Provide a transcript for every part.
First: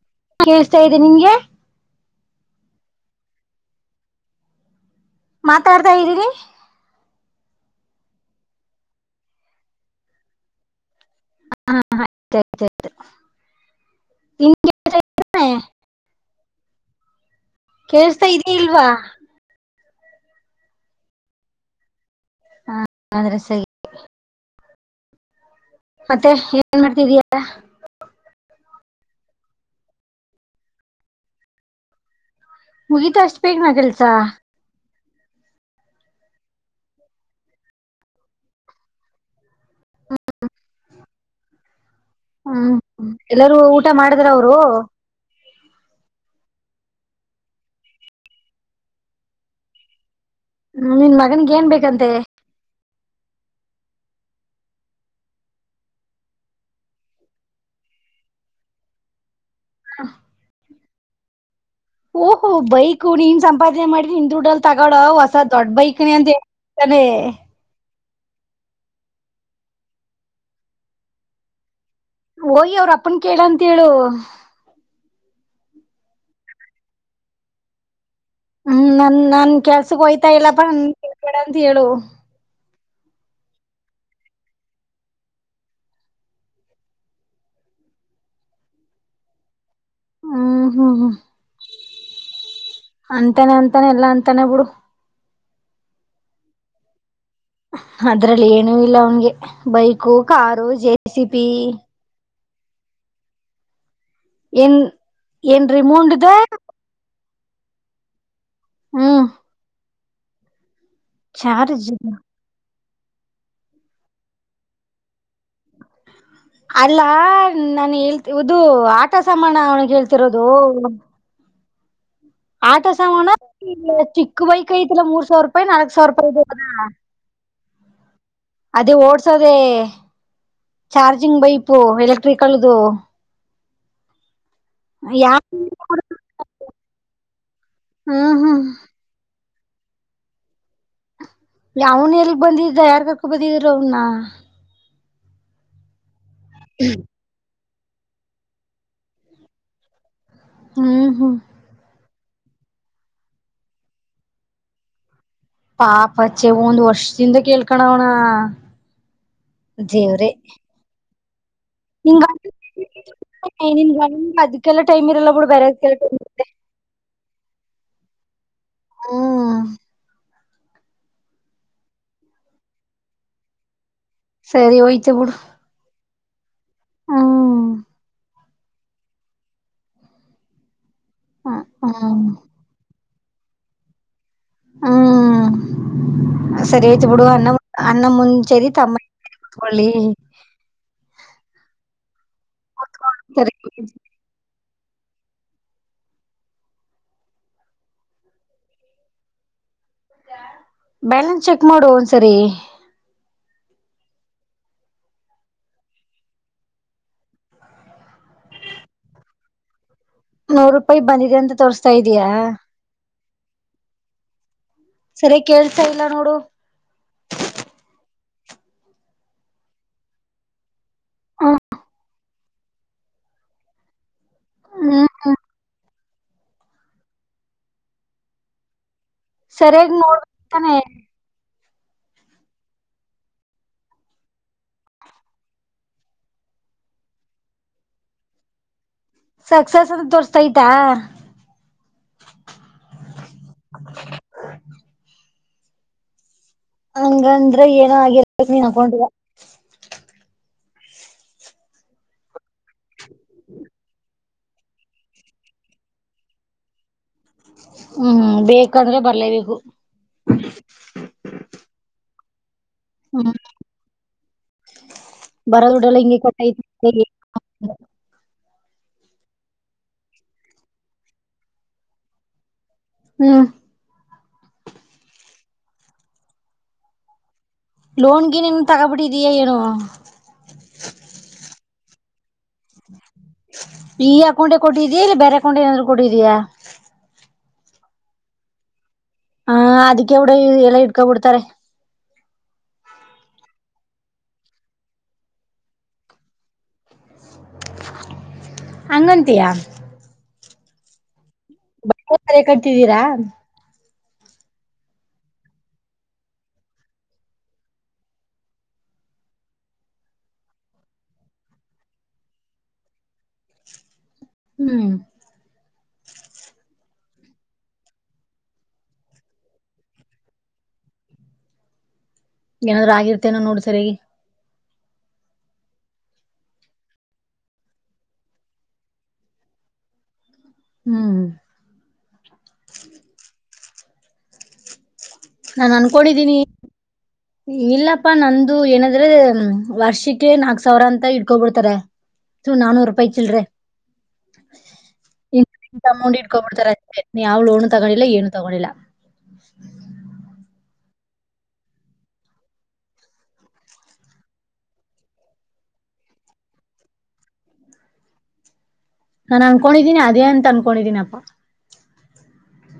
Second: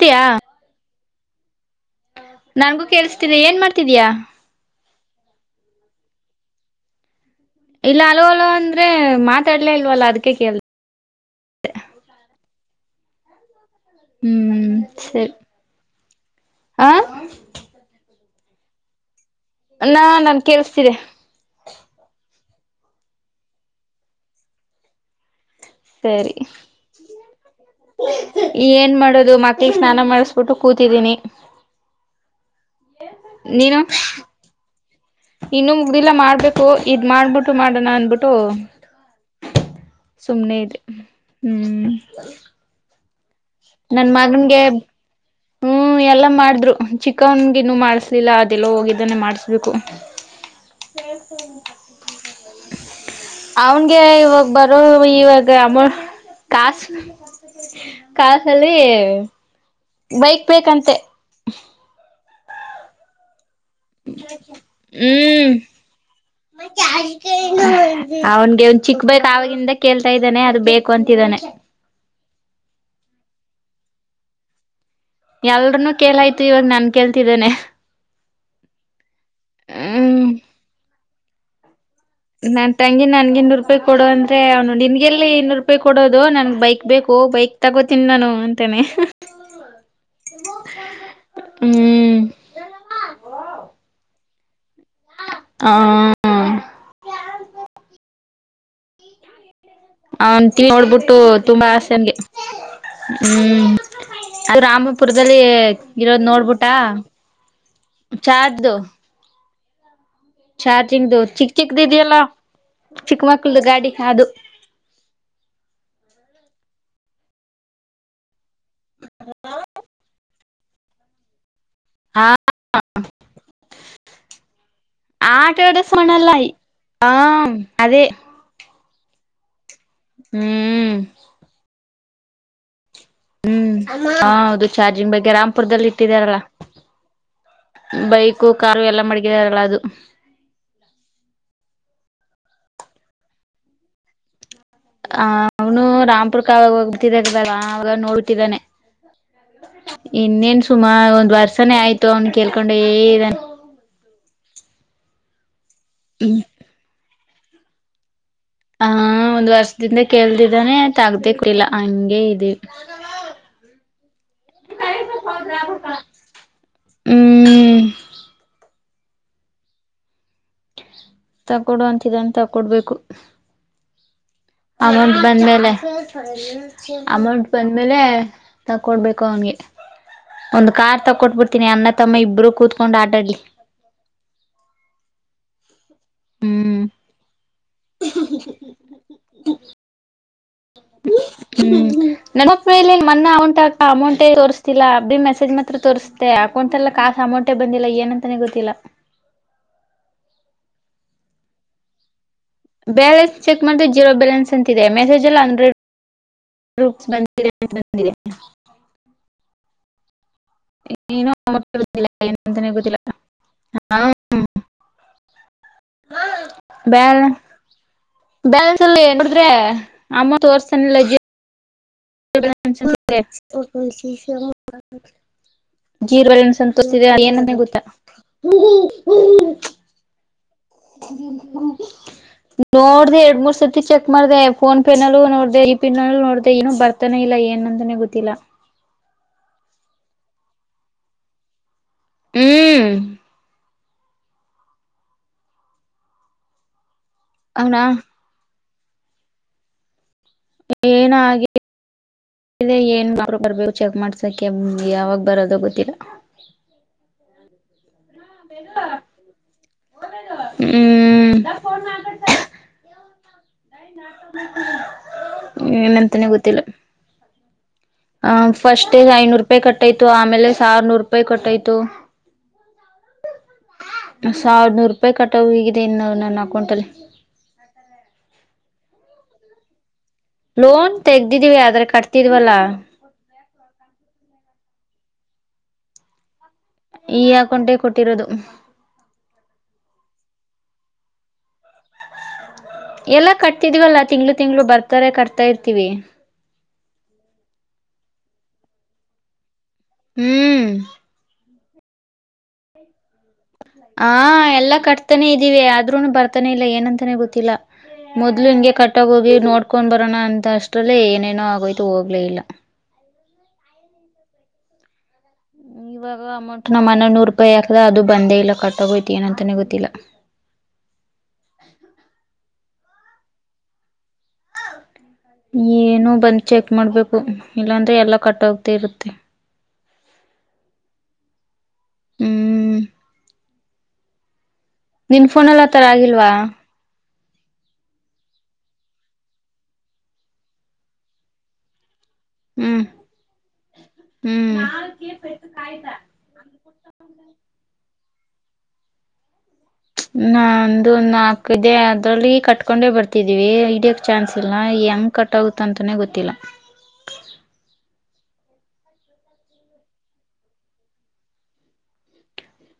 ತಿಯಾ [inaudible] ನಿನ್ಗೆ ನನ್ಗೂ ಕೇಳಿಸ್ತಿದೆ ಏನ್ ಮಾಡ್ತಿದೀಯ ಮಾತಾಡ್ತಾ ಇದೀರಿ ಇಲ್ಲ ಅಲಲ ಅಂದ್ರೆ ಮಾತಾಡ್ಲ ಇಲ್ವಲ್ಲ ಅದಕ ಕೇಳ ಹ ಹ ಆಯ್ ಆಯ್ತ ಆಯ್ತು ಹ್ಮ್ ಸರಿ ಹ ಕೇಳ್ಸ್ತಾ ಇದೆ ಇಲ್ವಾ ನಾ ನನ್ ಕೇಳ್ಸತಿದೆ ಆದ್ರೆ ಸರಿ ಮತ್ತೆ ಸರಿ ಏನ್ ಮಾಡ್ತಿದಯ ಏನ್ ಮಾಡೋದು ಮಕ್ಳಿಗೆ ಸ್ನಾನ ಮಾಡಿಸಬಿಟ್ಟು ಕೂತಿದೀನಿ ಮುಗೀಿತ ಇಷ್ಟು ಬೇಗನೆ ಕೆಲ್ಸ ಇನ್ನು ಮುಗ್ದಿಲ್ಲ ಮಾಡ್ಬೇಕು ಇದ್ ಮಾಡ್ಬಿಟ್ಟು ಮಾಡಣ ಅಂದ್ಬಿಟ್ಟೂ. ಸುಮ್ನೆರಿ. ಹ್ಮ್. ಎಲ್ಲಾರೂ ಊಟ ನನ್ ಮಾಡದ್ರ ಅವರು. ಮಗನ್ಗೆ ಹ್ಮ್ ಎಲ್ಲ ಮಾಡ್ದ್ರು. ಚಿಕನ್ಗಿನ್ನು ಮಾಡಸ್ಲಿಲ್ಲ ಅದೆಲ್ಲೊ ಹೋಗಿದ್ದಾನೆ ಮಾಡ್ಸ್ ಬೇಕು. ಹ್ಮ್, ನಿನ್ ಮಗನಿಗೆ ಹೇಳತವನೆ ಏನ್ ಟಕ್ ಬೇಕಂತೆ ಟಕ್ ಅವನ್ಗೆ ಇವಾಗ ಬರೋವ್ ಇವಾಗ ಅಮೊಹ್ ಕಾಸ್. ಕಾಸಲ್ಲೀ. ಬೈಕ್ ಬೇಕಂತೆ. ಹ್ಮ್. ಓ ಹೊ ಬೈ ಕು ನಿನ್ಸಮ್ ಸಂಪಾದನೆ ಮಾಡ್ವಿ ನಿನ್ನ ದುಡ್ಡಲ್ ತಗೋಳ ಹೊಸ ಹ್ಮ್ ದೊಡ್ಡ ಬೈಕ್ನೆ ಅಂದೆ. ತದೆ. ಅವ್ನ್ಗೆ ಅವನ್ ಚಿಕ್ಕ ಬೈಕ್ ಅವಾಗಿಂದ ಕೇಲ್ತಾ ಇದ್ದಾನೆ ಅದು ಬೇಕು ಅಂತಿದ್ದಾನೆ. ಹೋಗಿ ಅವ್ರ್ ಅಪ್ಪನ್ ಕೇಳಂತ ಹೇಳು. ಎಲ್ಲರನ್ನು ಕೇಲಾಯ್ತು ಇವಾಗ ನನ್ ಕೇಳತಿದಾನೆ ಹ್ಮ್ ನನ್ ನನ್ ಕೆಲ್ಸಕ್ ಹ್ಮ್ ಹೋಯ್ತಾ ಇಲ್ಲಪ್ಪ. ಹೇಳ್ಬೇಡ ಅಂತ ಹೇಳು. ನನ್ ತಂಗಿ ನನ್ಗೆ ಇನ್ನೂರು ರೂಪಾಯಿ ಕೊಡೋ ಅಂದ್ರೆ ಅವ್ನು ನಿನ್ಗೆಲ್ಲಿ ಇನ್ರೂಪಾಯಿ ಕೊಡೋದು ನನ್ಗ್ ಬೈಕ್ ಬೇಕು ಬೈಕ್ ತಗೋತೀನ್ ನಾನು ಅಂತನೆ. ಹಾ ಹ ಹ. ಹ್ಮ್. ಅಂತಾನೆ ಅಂತಾನೆ ಎಲ್ಲಾ ಅಂತ್ ತನೆ ಬುಡು. ಹಾ. ಅದ್ರಲ್ಲಿ ಏನೂ ಇಲ್ಲ ಅವನ್ಗೆ ಬೈಕು ಅವನ್ ಕಾರು ಟಿವಿ ನೋಡ್ಬಿಟ್ಟು ಜೆಸಿಪಿ. ತುಂಬಾ ಆಸೆನ್ಗೆ ಹ್ಮ್. ಆ ಏನ್ ರಾಮಪುರದಲ್ಲಿ ಏನ್ ಇರೋದ್ ರಿಮೋಂಡ್ದ ನೋಡ್ಬುಟಾ. ಚಾದ್ದು. ಹ್ಮ್ ಚಾನ್ ಚಿಂಗ್ದು ಚಿಕ್ ಚಾರ್ಜ್ ಚಿಕ್ದಿದ್ಯಲ್ಲಾ. ಚಿಕ್ಕಮಕ್ಕಳ್ದ್ ಗಾಡಿ ಹಾದು. ಅಲ್ಲಾ ನಾನ್ ಹೇಳ್ತಿ ಉದು ಆಟ ಸಮಾಣ ಅವನಿಗ್ ಹೇಳ್ತಿರೋದು. ಹಾ ಆಟೋ ಸಾಮಾನ ಚಿಕ್ಕ ಬೈಕ ಐತಲ್ಲಾ ಮೂರ್ ಸಾವಿರ ಆಟ ರೂಪಾಯಿ ಆಡ ನಾಲ್ಕು ಸಾವಿರ ಸಮಾಣಲ್ಲ ರೂಪಾಯಿ ಇದ ಅದಾ ಹಾ ಅದೇ ಅದೇ ಓಡ್ಸೋದೆೇ ಹ್ಮ್ ಪ್ಪ ಎಲೆಕ್ಟ್ರಿಕಲ್ದು ಹ್ಮ್ ಆ ಅದು ಚಾರ್ಜಿಂಗ್ ಬಗ್ಗೆ ಯಾ ರಾಮ್ಪುರದಲ್ಲಿ ಇಟ್ಟಿದಾರಲ್ಲ ಹ್ಮ್ ಬೈಕು ಹ್ಮ್ ಕಾರು ಎಲ್ಲ ಮಡಗಿದಾರಲ್ಲ ಅದು ಯಾವನ್ ಎಲ್ಗ್ ಬಂದಿದ್ದ ಯಾರ್ ಕಕ ಬಂದಿದ್ರು ಅವನ್ನ ಆ ಅವನು ರಾಮ್ ಪುರ್ಕಾಗ ಹೋಗ ತಿರದಾಗ ಅವಾಗ ನೋಡ್ಟ್ಟಿದ್ದಾನೆ ಇನ್ನೇನ್ ಹ್ಮ್ ಸುಮಾರ ಹ್ಮ್ ಒಂದ್ ವರ್ಷನೇ ಆಯ್ತು ಅವ್ನು ಕೇಳ್ಕೊಂಡ್ದಾನ ಪಾಪ ಚೆ ಒಂದು ವರ್ಷ ತಿಂದ ಕೇಳ್ಕ ಅವಣ ಹಾ ಒಂದ್ ವರ್ಷದಿಂದ ಕೇಳ್ದಿದ್ದಾನೆ ಆಯ್ತ್ ಆಾಗದೆ ಅದಕ್ಕೆಲ್ಲ ಟೈಮ್ ಇರಲ್ಲ ಬಿಡ ಬೇರೆ ಅದ್ಲ್ಲಟ್ ಇ ಹ್ಮ್ ಹ್ಮ ತಗೊಡುವ ಅಂತಿದಾನ ತಗೊಡ್ಬೇಕು ಸರಿ ಅವಂ ಹೋಯ್ತು ಬಿಡು ಬಂದೇಲೆ ಅಮೌಂಟ್ ಹ್ಮ್ ಬಂದ್ಮೇಲೆ ತಕೊಡ್ಬೇಕು ಅವಗೆ ಒಂದು ಕಾರ್ ತಗೊಟ್ಬ ಹ್ಮ್ ಬಿಡ್ತೀನಿ ಅ ತಮ್ಮ ಹ್ಮ್ ಇಬ್ರು ಕತ್ಕೊಂಡು ಆ ಅಲ್ಲಿ ಹ್ಮ ಹ್ಮ್ ಸರಿ ಆಯ್ತು ಬಿಡು ಅನ್ನ ಅನ್ನ ಮುಂಚೆರಿ ತಮ್ಮ ಕತ್ಕೊಳ್ಳಿ [inaudible] ಹ್ಮ್ ನನ್ನ ಮ ಸರಿ ಅಮೌಂಟ್ ಹಾ ಅಮೌಂ ಗೊತ್ತಿಲ್ಲ ಅ್ರ ಮೆಸೇಜ್ ಮಾತ್ರ ತೋರಿಸಸ್ುತ್ತೆ ಅಕೌಂಟ್ ಎಲ್ಲ ಕಾಸ ಅಮೌಂಟೇ ಬಂದಿಲ್ಲ ಏನಂತಾನೆ ಗೊತ್ತಿಲ್ಲ ಬ್ಯಾಲೆನ್ಸ್ ಚೆಕ್ ಮಾಡು ಒಂದ್ಸರಿ ಬ್ಯಾಲೆನ್ಸ್ ಚೆಕ್ ಮಾಡ್ರೆ ಜೀರೋ ಬ್ಯಾಲೆನ್ಸ್ ಅಂತಿದೆ ಮೆಸೇಜ್ ಎಲ್ಲ ಅಂಡ್ರಡ್ ರೂಪ್ಸ್ ಬ ಬ ನೂರು ರೂಪಾಯಿ ಬಂದಿದೆ ಅಂತ ಅಮೌಂಟ್ ತೋರ್ಸ್ತಾ ಇದಯಾ ಹಾ ಸರಿ ಕೇಳ್ತಾ ಇಲ್ಲ ನೋಡು ಬ್ಯಾಲ ಬ್ಯಾಲೆನ್ಸ್ ಅಲ್ಲಿ ನೋಡಿದ್ರೆ ಅಮೌಂಟ್ ತರ್ಸನಿಲ್ಲ ಹ [unintelligible] ಅ ಹ್ಮ್ ಹ್ಮ್ ಜೀರ್ ಸಂತೋಷ ಇ ಏನ ಗೊತ್ತಾ ಸರಿ್ಯಯಾಗಿ ನೋಡ ಹ ನೋಡ್ದ ಎರಡ್ ಮೂರ್ ಸರ್ತಿ ಚೆಕ್ ಮಾಡ್ದ ಫೋನ್ ಪೇ ನಲ್ಲೂ ನೋಡ್ದ ಈ ಪಿನ್ಲ್ಲೂ ನೋಡ್ದ ಏನು ಬರ್ತಾನೆ ಇಲ್ಲ ಏನ್ ಅಂತಾನೆ ಗೊತ್ತಿಲ್ಲ ಸಕ್ಸಸ್ ಅಂತ ತೋರ್ತೈತಾ ಹ್ಮ್ [inaudible] ಹಂಗಂದ್ರ ಅವನಾ ಏನ ಆಗಿ ನೀನ್ ಹಗೌೊಂಡರ ಏನ ಆ ಏನ್ ಬರ್ಬೇಕು ಚೆಕ್ ಮಾಡ್ಸಕ ಯಾವಾಗ ಬರದು ಗೊತ್ತಿಲ್ಲ ಹ್ಮ್ ಬೇಕಾದ್ರೆ ಬರ್ಲೇಬೇಕು ಹ್ಮ್ ಹ್ಮ ಹ್ಮ ಬರೋದಡಲ್ಲ ಹಿಂಗಗೆ ಕೊಟ್ಟೈತಿ ಹ ಆ ಫಸ್ಟ್ೇ ಐನೂರು ರೂಪಾಯಿ ಕಟ್ಟಾಯ್ತು ಆಮೇಲೆ ಸಾವಿನೂರು ರೂಪಾಯಿ ಕಟ್ಟಾಯ್ತು ಹ್ಮ ಸಾವಿರನೂರು ರೂಪಾಯಿ ಕಟ್ಟ ಹಗಿದೆ ಇನ್ನ ನನ್ನ ಅಕೌಂಟ ಅಲ್ಲಿ ಲೋನ್ಗೆ ನೀನ್ ತಗಬಿಟ್ಟಿದಯಾ ಏನೋ ಲೋನ್ ತೆಗ್ದಿದ್ದೀವಿ ಆಧಾರ್ ಕಾರ್ಡ್ತ ವಲ್ಲ ಈ ಅಕೌಂಟೆ ಕೊಟ್ಟಿದ್ಯಾಾ ಇಲ್ಲ ಬೇರೆ ಅಕೌಂಟೆ ಏನಾದ್ರು ಕೊಟ್ಟಿದಯಾ ಈ ಹಾಕಟೆ ಕೊಟ್ಟಿರೋದು ಹ ಅದಕ್ಕೆ ಕಡ ಎಲ್ಲ ಇಡ್ಕೊಬ ಬಿಡ್ತಾರೆ ಎಲ್ಲಾ ಕಟ್ತಿದ್ವಲ್ಲಾ ತಿಂಗ್ಳ ತಿಂಗ್ಳ ಬರ್ತಾರೆ ಕಟ್ತಾ ಇರ್ತಿೀವಿ ಹಂಗಂತಯ ಹ್ಮ್ ಬ ಕಟ್ತಿದ್ದೀರಾ ಹಾ ಎಲ್ಲಾ ಕಟ್ತಾನೇ ಇದೀವಿ ಆದ್ರೂನು ಬರ್ತಾನೆ ಇಲ್ಲ ಏನಂತಾನೆ ಗೊತ್ತಿಲ್ಲ ಮೊದ್ಲು ಹಿಂಗೆ ಕಟ್ಟಾಗ ಹೋಗಿ ನೋಡ್ಕೊಂಡ್ ಬರೋಣ ಅಂತ ಅಷ್ಟ್ರಲ್ಲೇ ಏನೇನೋ ಆಗೋಯ್ತು ಹೋಗ್ಲೇ ಇಲ್ಲ ಹ್ಮ್ ಇವಾಗ ಅಮೌಂಟ್ ನಮ್ಮನ ನೂರು ರೂಪಾಯಿ ಯಾಕದ ಅದು ಬಂದೇ ಇಲ್ಲ ಕಟ್ಟಗೋಯ್ತಿು ಏನಂತಾನೆ ಗೊತ್ತಿಲ್ಲ ಏನಾದ್ೂ ಆಗಿರ್ತೇನೋ ನೋಡ್ ಸರಿ ಏನು ಬಂದ್ ಚೆಕ್ ಮಾಡ್ಬೇಕು ಇಲ್ಲಾಂದ್ರೆ ಎಲ್ಲಾ ಕಟ್ೋಗತ ಇರುತ್ತೆ ಹ್ಮ್ ಹ್ಮ್ ನಿನ್ ಫೋನ್ ಎಲ್ಲ ನಾನ್ ಆತರ ಆಗಿಲ್ವಾ ಅನ್ಕೊಂಡಿದ್ದೀನಿ ಇಲ್ಲಪ್ಪಾ ನಂದು ಏನಂದ್ರೆ ವರ್ಷಕ್ಕೆ ನಾಕ್ ಸಾವಿರ ಅಂತ ಇಡ್ಕೊಬಿಡ್ತಾರೆ ಹ ಹ್ಮ್ ನಾನೂರು ರೂಪಾಯಿ ಇ ಚಿಲ್ರ ಹ್ಮ್ ಇಂತ ಅಮೌಂಟ್ ಇಡ್ಕೊಬಿಡ್ತಾರೆ ಅಷ್ಟೆ ನೀ ಯಾವ್ ಲೋನ್ ತಗೊಂಡಿ ಲ್ಲ ಏನು ತೊಗೊಂಡಿಲ್ಲ. ನಂದು ನಾಕ್ ಇದೆ ಅದ್ರಲ್ಲಿ ಕಟ್ಕೊಂಡೆ ಬರ್ತಿದ್ದೀವಿ ಹಡ್ಯಕ್ ಚಾನ್ಸ್ ಇಲ್ಲ ಹೆಂಗ ಕಟ್ಗುತ್ತಂತಾನೇ ಗೊತ್ತಿಲ್ಲ. ನಾನನ್ ಅನ್ಕೊಂಡಿದ್ದೀನಿ ಅದೇ ಅಂತ ಅನ್ಕೊಂಡಿದೀನಪ್ಪ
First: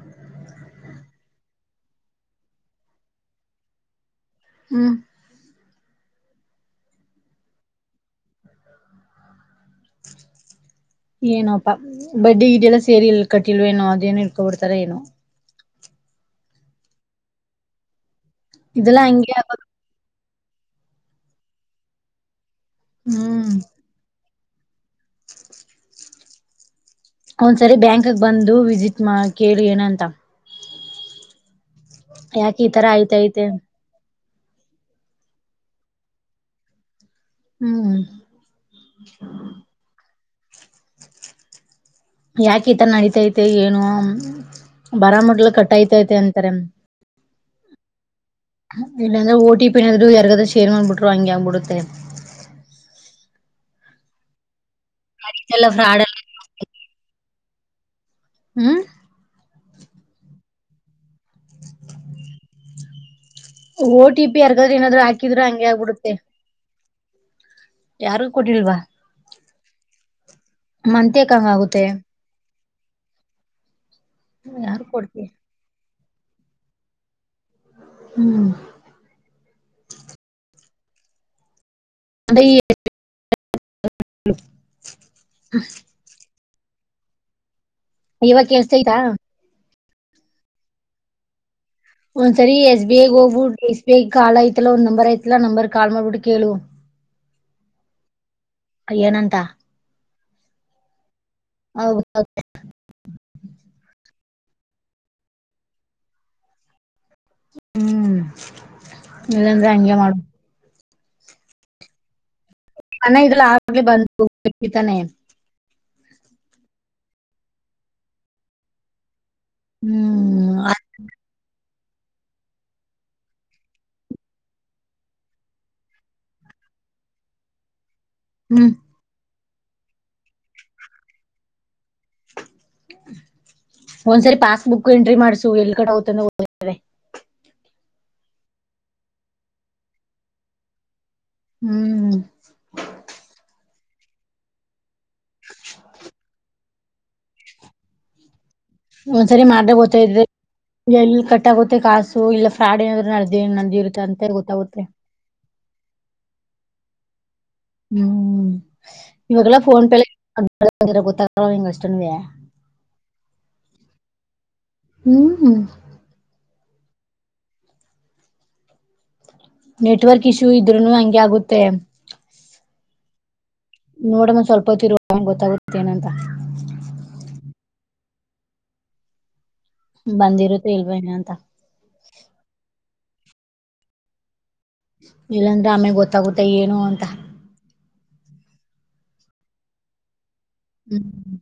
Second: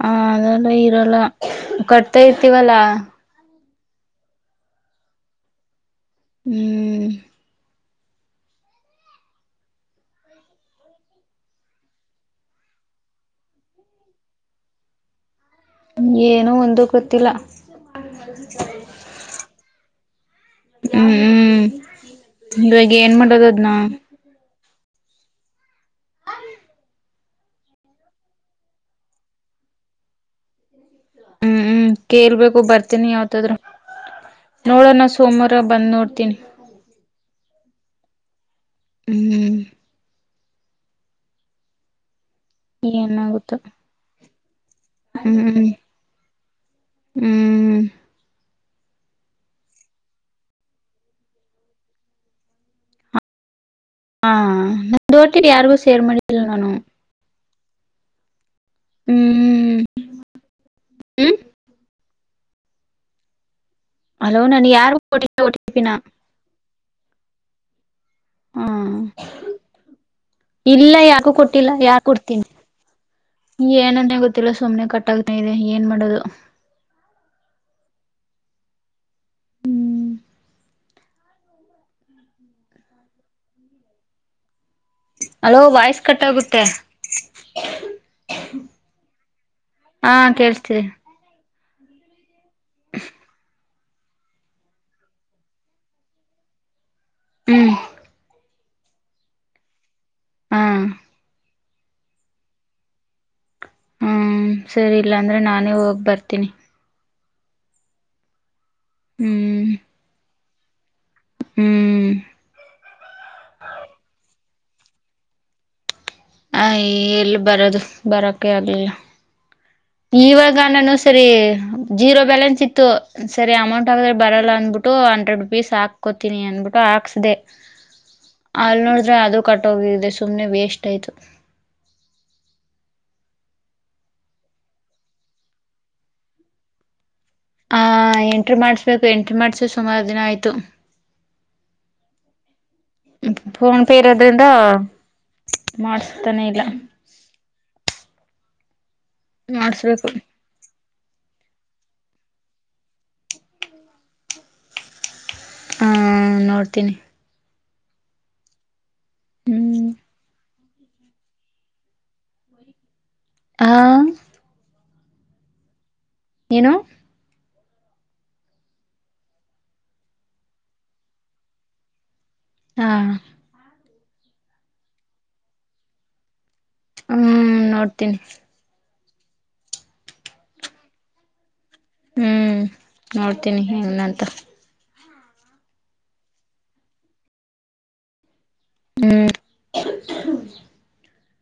ಹ ಅದಲ್ಲ ಇರಲ್ಲ ಕಟ್ತಾ ಇರ್ತೀವಲ್ಲಾ ಹ್ಮ್ ಹ್ಮ್ ಏನೋಪ್ಪಾ ಬಡ್ಡಿ ಇದದೆಲ್ಲ ಸೇರಿಲ್ ಕಟ್ಟಿಲ್ವ ಏನೋ ಅದೇನು ಇಡ್ಕೊಬಿಡ್ತಾರ ಏನೋ ಏನುೂ ಒಂದು ಗೊತ್ತಿಲ್ಲ ಇದೆಲ್ಲಾ ಹಂಗೆ ಹ್ಮ್ ಹ್ಮ್ ತಂದ್ರಾಗಿ ಏನ್ ಮಾಡೋದ ಹ್ಮ್ ಅದ್ನ ಒಂದ್ಸರಿ ಬ್ಯಾಂಕ್ಕ್ ಬಂದು ವಿಸಿಟ್ ಕೇಳಿ ಏನಂತ ಹ್ಮ್ ಹ್ಮ್ ಕೇ ಇರ್ಬೇಕು ಯಾಕೆ ಈ ತರ ಬರ್ತೀನಿ ಆಯ್ತೈತೆ ಯಾವತಾದ್ರ ನೋಡೋಣ ಸೋಮವಾರ ಬಂದ್ ನೋಡ್ತೀನಿ ಹ್ಮ್ ಹ್ಮ್ ಯಾಕ ಈತರ ನಡತೈತೆ ಏನಾಗುತ್ತೋ ಏನು ಬರಾ ಮಡ್ಲು ಹ್ಮ್ ಕಟ್ ಆಐತ ೈತೆ ಅಂತಾರೆ ಹ್ಮ್ ಇಲ್ಲಾಂದ್ರೆ ಓಟಿ ಪಿ ಏಾದ್ರು ಯಾರಿಗಾದ್ರೂ ಶೇರ್ ಮಾಡ್ಬಿಟ್ರು ಹಂಗಗೆ ಹಂಗಬಿಡುತ್ತೆ ಹಾ ನ ತೋಟಿ ಯಾರಗೂ ಸೇರ ಫ್ರಾಡ್ ಅಲ್ಲ ಮುಡಿಲ್ಲ ನಾನು ಹ್ಮ ಹ್ಮ ಓಟಿ ಪಿ ಹಲೋ ನನ್ ಅರ್ಗದ್ರೆ ಯಾರು ಏನಾದ್ರು ಕೊಟ್ಟಿಲ್ಲ ಹಾಕಿದ್ರೆ ಒ ಟಿ ಹಂಗೆ ಪಿನ ಆಗ್ಬಿಡುತ್ತೆ ಯಾರು ಹ್ಮ ಕೊಟ್ಟಿಲ್ವಾ ಇಲ್ಲ ಯಾಕು ಮಂತ್ಯಕ್ ಹಂಗ ಕೊಟ್ಟಿಲ್ಲ ಆಗುತ್ತೆ ಯಾಕ ಕೊಡ್ತೀನಿ ಏನಂತ ಗೊತ್ತಿಲ್ಲ ಹ್ಮ ಯಾರು ಸುಮ್ನೆ ಕೊಡ್ತಿ ಕಟ್ಗ ಇದೆ ಏನ್ ಮಾಡೋದು ಹ್ಮ ಹ್ಮ್ ಹ್ಮ್ ಅದ ಅಲೋ ವಾಯ್ಸ್ ಕಟ್ಟಾಗುತ್ತೆ ತ್ತೆ ಇವಾಗ ಕೆಳಸ್ತೈತ ಹಾ ಕೇಳ್ಸ್ತೀರಿ ಒಂದ್ಸರಿ ಎಸ್ ಬಿ ಐ ಗ್ ಹೋಗ್ಬಿಟ್ಟು ಎಸ್ ಬಿ ಐ ಕಾರ್ಡ್ ಐತಲ್ಲ ನಂಬರ್ ಐತಲ್ಲಾ ನಂಬರ್ ಕಾಲ್ ಮಾಡ್ಬಿಟ್ಟು ಕೇಳು ಹ್ಮ್ ಏನಂತ ಹಾ ಹೌ ಹ್ಮ ಸರಿ ಇಲ್ಲ ಅಂದ್ರೆ ನಾನೇ ಹೋಗ್ ಬರ್ತೀನಿ ಹ್ಮ್ ಹ್ಮ್ ಇಲ್ಲಂದ್ರೆ ಹಂಗೆ ಮಾಡು. ಹ್ಮ್ ಅನ್ನ ಇದ್ಲಗೆ ಬಂದು [unintelligible] ತಾನೆ. ಹ ಎಲ್ ಬರೊದು ಬರೋಕೆ ಆಗ್ಲಿಲ್ಲ. ಇವಾಗ ಹ್ಮ್ ನಾನು ಸರಿ. ಜೀರೋ ಬ್ಯಾಲೆನ್ಸ್ ಇತ್ತು ಸರಿ ಅಮೌಂಟ್ ಹಾಕಿದ್ರೆ ಬರೋಲ್ಲ ಅಂದ್ಬಿಟ್ಟು ಹಂಡ್ರೆಡ್ ರುಪೀಸ್ ಹಾಕೋತೀನಿ ಅಂದ್ಬುಟ್ಟು ಹಾಕ್ಸದೆ. ಹ್ಮ್ ಅಲ್ ನೋಡುದ್ರೆ ಅದು. ಕಟ್ಟೋಗಿದೆ ಸುಮ್ನೆ ವೇಸ್ಟ್ ಆಯ್ತು. ಒಂದ್ಸರಿ ಪಾಸ್ಬುಕ್ ಎಂಟ್ರಿ ಮಾಡ್ಸು ಎಲ್ ಕಟ್ ಆಗುತ್ತೆ ಅಂತ್ ಗೊತಯ್ತೆ. ಹ ಎಂಟ್ರಿ ಮಾಡ್ಸ್ಬೇಕು ಎಂಟ್ರಿ ಮಾಡ್ಸ ಸುಮಾರ್ ದಿನ ಆಯ್ತು. ಹ್ಮ್ ಫೋನ್ ಪೇ ಇರೋದ್ರಿಂದ ಮಾಡುಸ್ತಾನೆ ಇಲ್ಲ. ಒಂದ್ಸರಿ ಮಾಡ್ದೆ ಮಾಡಿಸ್ಬೇಕು ಗೊತ್ತತ್ದೆ ಎಲ್ಲಿ ಕಟಾಗುತ್ ಮತ್ತೆ ಕಾಸು ಇಲ್ಲ ಫ್ರಾಡ್ ಏನಾದ್ರು ನಡ್ದೆ ನಡ್ದಿರುತ್ತ ಅಂತೆಳ್ ಗೊತ್ತಾಗುತ್ತೆ. ಹಾ ನೋಡ್ತೀನಿ. ಹ್ಮ್ ಇವಾಗೆಲ್ಲ ಫೋನ್ ಹ್ಞೂ ಪೇಲೆ [unintelligible] ಗೊತ್ತಗಲ್ವ ಅಷ್ಟುನುವೆ. ಹ ಹ್ಮ ಹ್ಮ್. ಏನು. ನೆಟ್ವರ್ಕ್ ಇಶ್ಯೂ ಇದ್ರುನು ಹಂಗೆ ಆಗುತ್ತೆ. ಹಾಂ ನೋಡ್ಮಂದ್ ಸ್ವಲ್ಪ ಹೊತ್ ಇರು [unintelligible] ಗೊತ್ತಾಗುತ್ತೆ ಏನಂತ. ಹ್ಮ ನೋಡ್ತೀನಿ. ಬಂದಿರುತೊ ಇಲ್ವೊ ಏನು ಅಂತ. ಹ್ಮ್ ನೋಡ್ತೀನಿ ಏನಂತ. ಇಲ್ಲಾಂದ್ರೆ ಆಮೇಲ್ ಗೊತ್ತಾಗುತ್ತೆ ಏನು ಅಂತ. ಹ್ಮ್ ಹ್ಮ್. ಹ್ಮ್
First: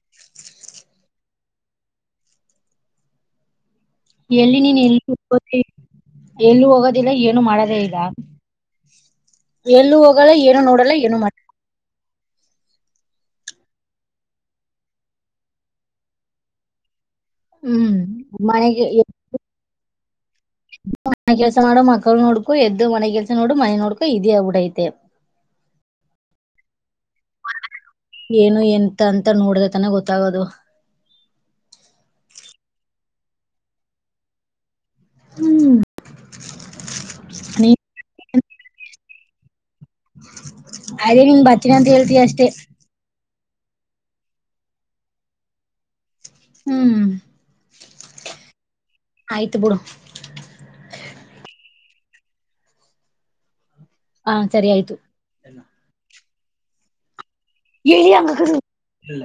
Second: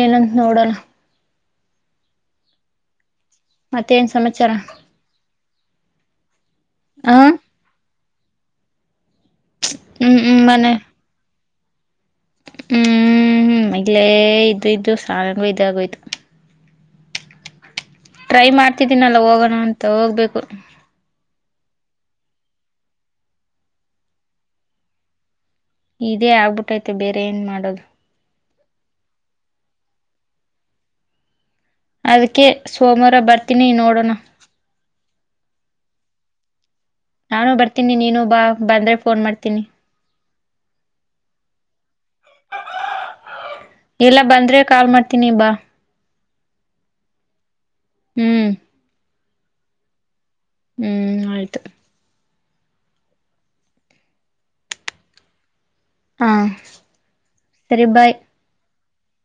ಎಲನ್ ನೋಡಲ್ಲ. ಮತ್ತೆ ಏನ್ ಸಮಚರ. O E. ಎಲ್ಲೂ ಹೋಗೋದಿಲ್ಲ ಏನು ಮಾಡೋದೇ ಇಲ್ಲ. [inaudible] ಎಲ್ಲು ಹ್ಞೂ ಹೋಗಲ್ಲ ಏನು ನೋಡಲ್ಲ ಏನು ಮಾಡಲ್. ಹ್ಮ್ ಹ್ಮ್ ಮಗ್ಲೆ ಇದ್ದ ಇದ್ದು ಸಂಗೂ ಇದೆ ಅಗೋಯ್ತು. ಹ್ಮ್ ಟ್ರೈ ಮನೆಗೆ ಮಾಡ್ತಿದ್ದೀನಲ್ಲ ಹೋಗೋಣ ಅಂತ ಹೋಗ್ಬೇಕು. ಮನೆ ಕೆಲ್ಸ ಮಾಡು ಮಕ್ಳ ನೋಡ್ಕೊ ಎದ್ದು ಮನೆ ಕೆಲ್ಸ ನೋಡು ಮನೆ ನೋಡ್ಕೋ ಇದೇ ಆಗ್ಬುಡೈತೆ. ಇದೇ ಆಗ್ಬುಟ್ಟೈತೆ ಬೇರೆ ಏನ್ ಮಾಡೋದು. ಏನು ಎಂತ ಅಂತ ನೋಡ್ದೆ ತನೆ ಗೊತ್ತಾಗೋದು. ಅದುಕ್ಕೆ ಸೋಮ್ವಾರ ಬರ್ತೀನಿ ನೋಡೋಣ. ಹ್ಮ್ ನಾನು ಬರ್ತೀನಿ ನೀನು ಬಾ ಬಂದ್ರೆ ಫೋನ್ ಮಾಡ್ತೀನಿ ಅದೇ ನೀನ್ ಬರ್ತೀನಿ ಅಂತ ಹೇಳ್ತೀಯ ಅಷ್ಟೇ ಇಲ್ಲ ಬಂದ್ರೆ ಕಾಲ್ ಮಾಡ್ತೀನಿ ಬಾ ಹ್ಮ್ ಹ್ಮ್ ಆಯ್ತು ಬಿಡು ಹ್ಮ್ ಆಯ್ತು ಹಾ ಸರಿ ಆಯ್ತು ಹಾ ಸರಿ ಬಾಯ್ [unintelligible] ಇಲ್ಲ